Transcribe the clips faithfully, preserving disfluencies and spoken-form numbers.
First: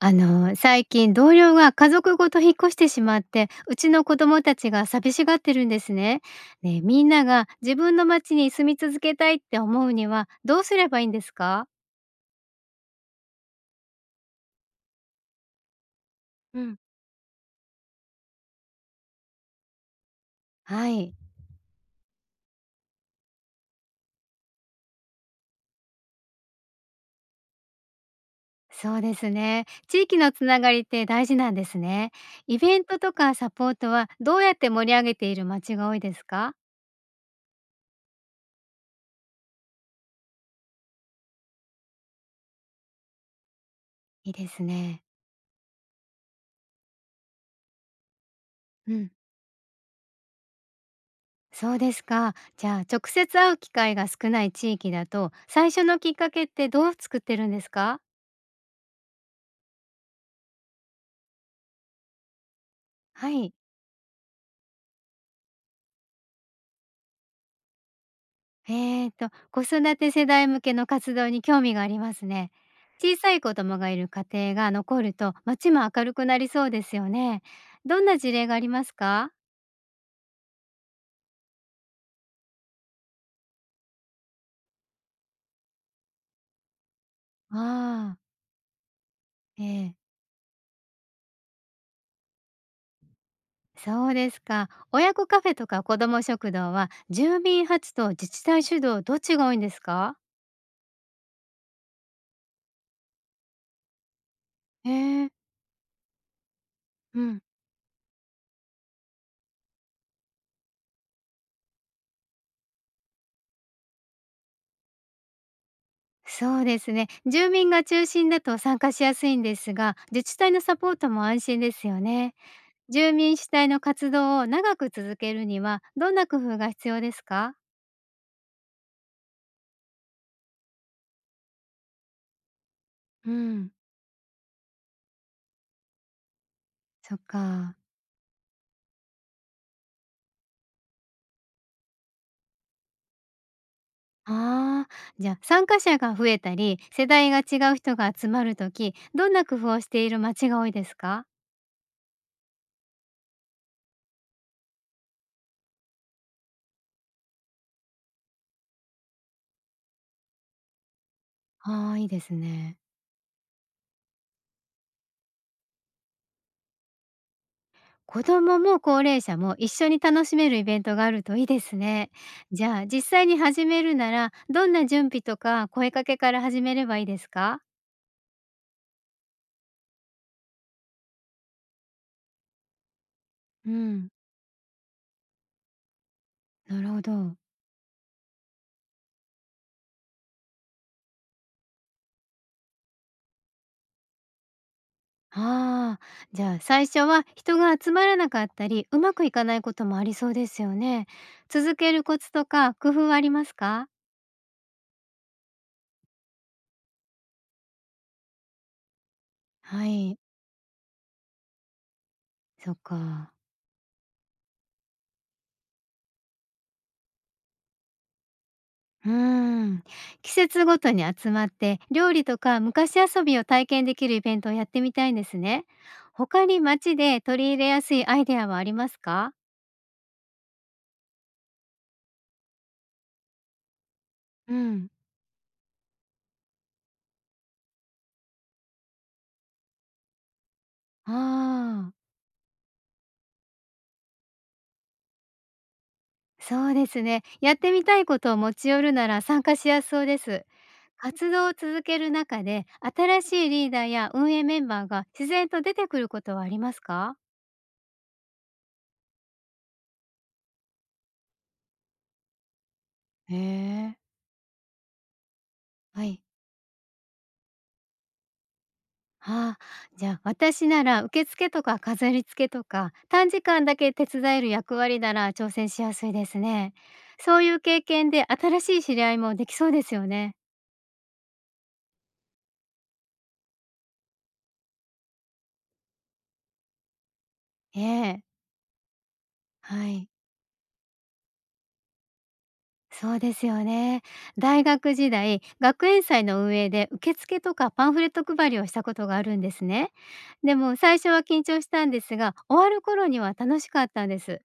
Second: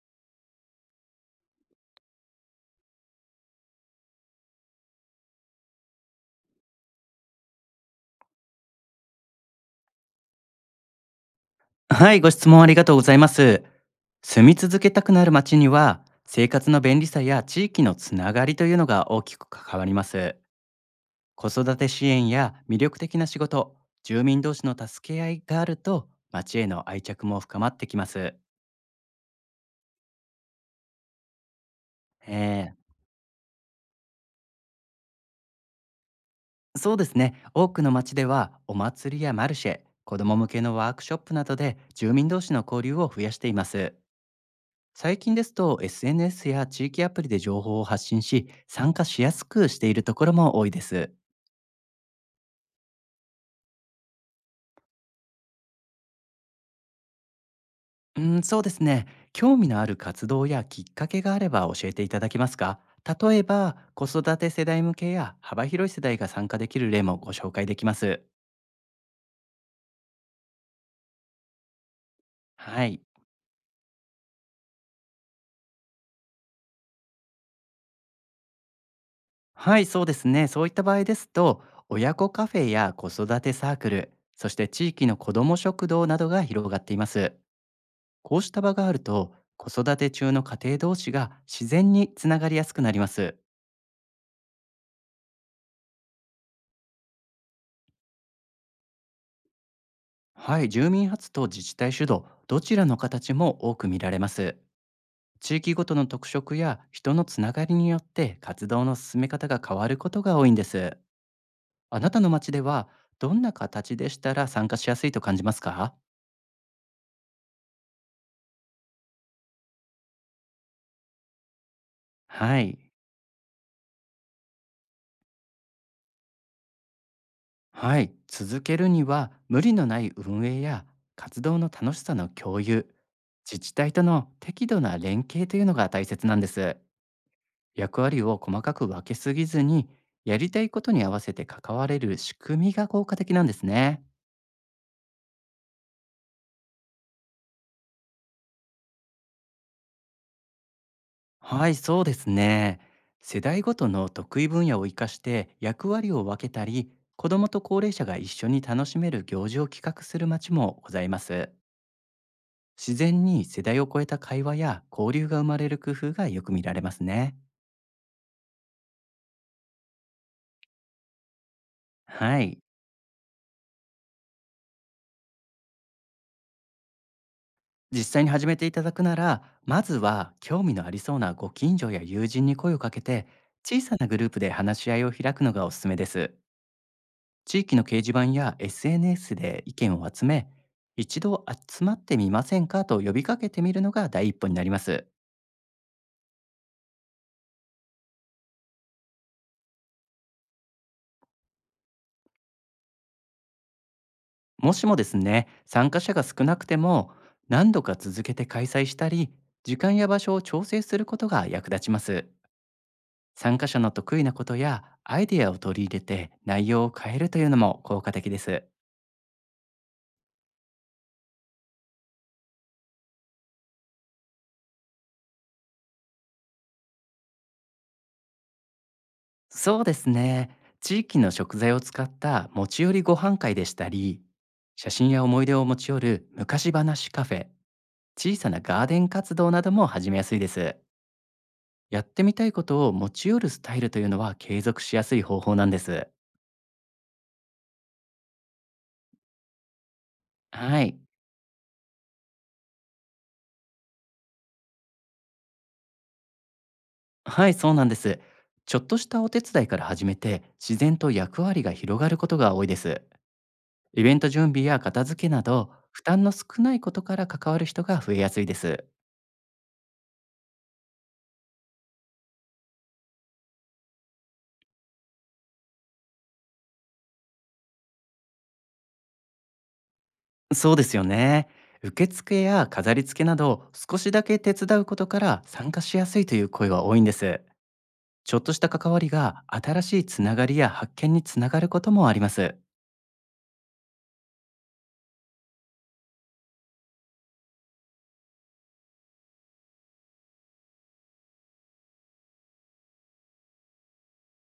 あの最近同僚が家族ごと引っ越してしまって、うちの子供たちが寂しがってるんですね。ねえ、みんなが自分の町に住み続けたいって思うにはどうすればいいんですか？はい、ご質問ありがとうございます。住み続けたくなる街には、生う活ん、の便利さや地域のつながりというのが大きく関わります。はい。子育て支援や魅力的な仕事、住民同士の助け合いがあると、街への愛着も深まってきます。そうですね、地域のつながりって大事なんですね。イえベントとかサポートはどうやって盛り上げている町が多いですか？ー、そうですね。多くの街では、お祭りやマルシェ、子ども向けのワークショップなどで住民同士の交流を増やしています。いいですね。最近ですと エスエヌエス や地域アプリで情報を発信し参う加ん。しやすくしているところも多いです。そうですか。じゃあ、直接会う機会が少ない地域だと最初のきっかけってどう作ってるんですか？うん、そうですね。興味のある活動やきっかけがあれば教えていただけますか？は例えい。ば子育て世代向けや幅広い世代が参加できる例もご紹介できます。えーと、子育て世代向けの活動に興味がありますね。はい。小さい子供がいる家庭が残ると、街も明るくなりそうですよね。どんな事例がありますか？はい、そうですね。そういった場合ですと、親子カフェや子育てサークル、そして地域の子ども食堂などが広がっています。ああ、こうした場があると、え子え、育て中の家庭同士が自然につながりやすくなります。そうですか。親子カフェとか子ども食堂は、住民発と自治体主導どっちが多いんですか？はい、住民発と自治体主導、どちらの形も多く見られます。へえ、地域ごとの特色や人うのつん。ながりによって、活動の進め方が変わることが多いんです。あなたの街では、どんな形でしたら参加しやすいと感じますか？そうですね。住民が中心だと参加しやすいんですが、自治体のサポートも安心ですよね。はい、住民主体の活動を長く続けるにはどんな工夫が必要ですか？はい、続けるには無理のない運営や活動の楽しさの共有、う自ん。治体との適度な連携というのが大切なんです。そっか。役割を細かく分けすぎずに、やりたいことに合わせて関われる仕組みが効果的なんですね。ああ、じゃあ参加者が増えたり、世代が違う人が集まるとき、どんな工夫をしている町が多いですか？はい、そうですね。世代ごとの得意分野を生かして役割を分けたり、子どもと高齢者が一緒に楽しめる行事を企画する町もございます。ああー、いいですね。自然に世代を超えた会話や交流が生まれる工夫がよく見られますね。子供も高齢者も一緒に楽しめるイベントがあるといいですね。はい。じゃあ、実際に始めるなら、どんな準備とか声かけから始めればいいですか？実際に始めていただくなら、まずは興味のありそうなご近所や友人に声をかけて、う小さなん。グループで話し合いを開くのがおすすめです。なるほど。地域の掲示板や エスエヌエス で意見を集め、一度集まってみませんかと呼びかけてみるのが第一歩になります。ああ、じゃあ最初は人が集まらなかったり、うまくいかないこともありそうですよね。続けるコツとか工夫はありますか？もしもですね、参加者が少なくても、何度か続けて開催したり、時は間や場い、所を調整することが役立ちます。そっか。参加者の得意なことやアイデアを取り入れて内容を変えるというのも効果的です。うーん。季節ごとに集まって料理とか昔遊びを体験できるイベントをやってみたいんですね。他に街で取り入れやすいアイデアはありますか？そうですね。地域の食材を使った持ち寄りご飯会でしたり、うん、写真や思い出を持ち寄る昔話カフェ、小さなガーデン活動なども始めやすいです。ああ、やってみたいことを持ち寄るスタイルというのは、継続しやすい方法なんです。そうですね。やってみたいことを持ち寄るなら参加しやすそうです。はい。活動を続ける中で、新しいリーダーや運営メンバーが自然と出てくることはありますか？はい、そうなんです。ちょっとしたお手伝いから始めて、自然と役割が広がることが多いです。へえ。イベント準備や片付けなど、負はい。担の少ないことから関わる人が増えやすいです。ああ、じゃあ私なら受付とか飾り付けとか短時間だけ手伝える役割なら挑戦しやすいですね。そういう経験で新しい知り合いもできそうですよね。そうですよね。受付や飾り付けなど、少しだけ手伝うことから参加しやすいという声は多いんです。ええ、ちょっとした関わりが新はしいい。つながりや発見につながることもあります。そうですよね。大学時代、学園祭の運営で受付とかパンフレット配りをしたことがあるんですね。でも最初は緊張したんですが、終わる頃には楽しかったんです。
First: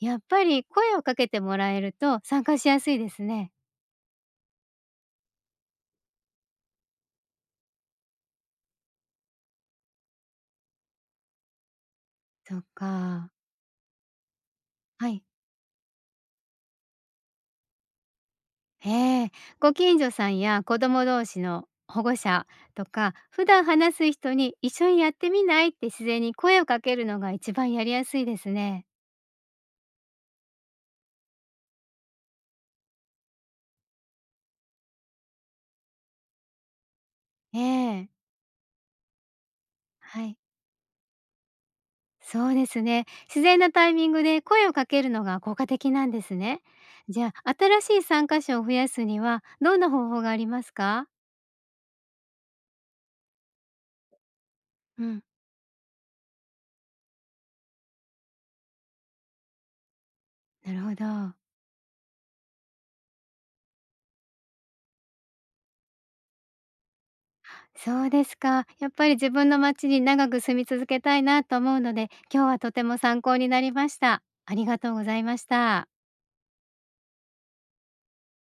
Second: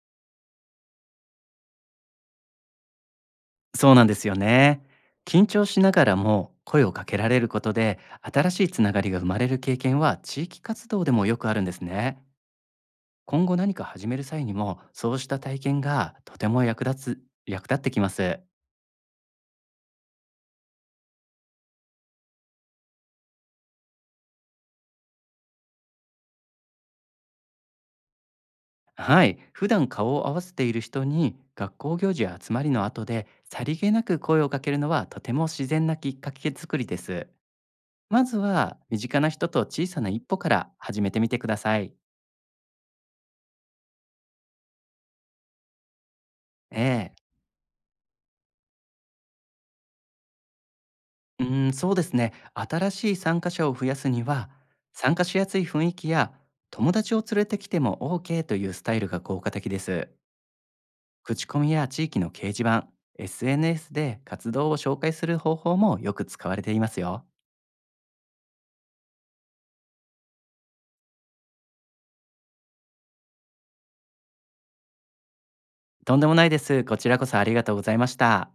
やっぱり声をかけてもらえると参加しやすいですね。そうなんですよね。緊張しながらも声をかけられることで、新しいつながりが生まれる経験は地域活動でもよくあるんですね。そっか。今後何か始める際にも、はそうい。した体験がとても役立つ、役立ってきます。へえ。ご近所さんや子供同士の保護者とか、普段話す人に一緒にやってみないって自然に声をかけるのが一番やりやすいですね。はい。普段顔を合わせている人に、学校行事や集まりの後で、さりげなく声をかけるのはとても自然なきっかけ作りです。ええ。まずは、身近な人と小さな一は歩い。から始めてみてください。そうですね。自然なタイミングで声をかけるのが効果的なんですね。ええ。じゃあ、新しい参加者を増やすにはどんな方法がありますか？うーん、そうですね。新しい参加者を増やすには、う参ん、加しやすい雰囲気や、友達を連れてきても オーケー というスタイルが効果的です。なるほど。口コミや地域の掲示板、エスエヌエス で活動を紹介する方法もよく使われていますよ。そうですか。やっぱり自分の町に長く住み続けたいなと思うので、今日はとても参考になりました。ありがとうございました。とんでもないです。こちらこそありがとうございました。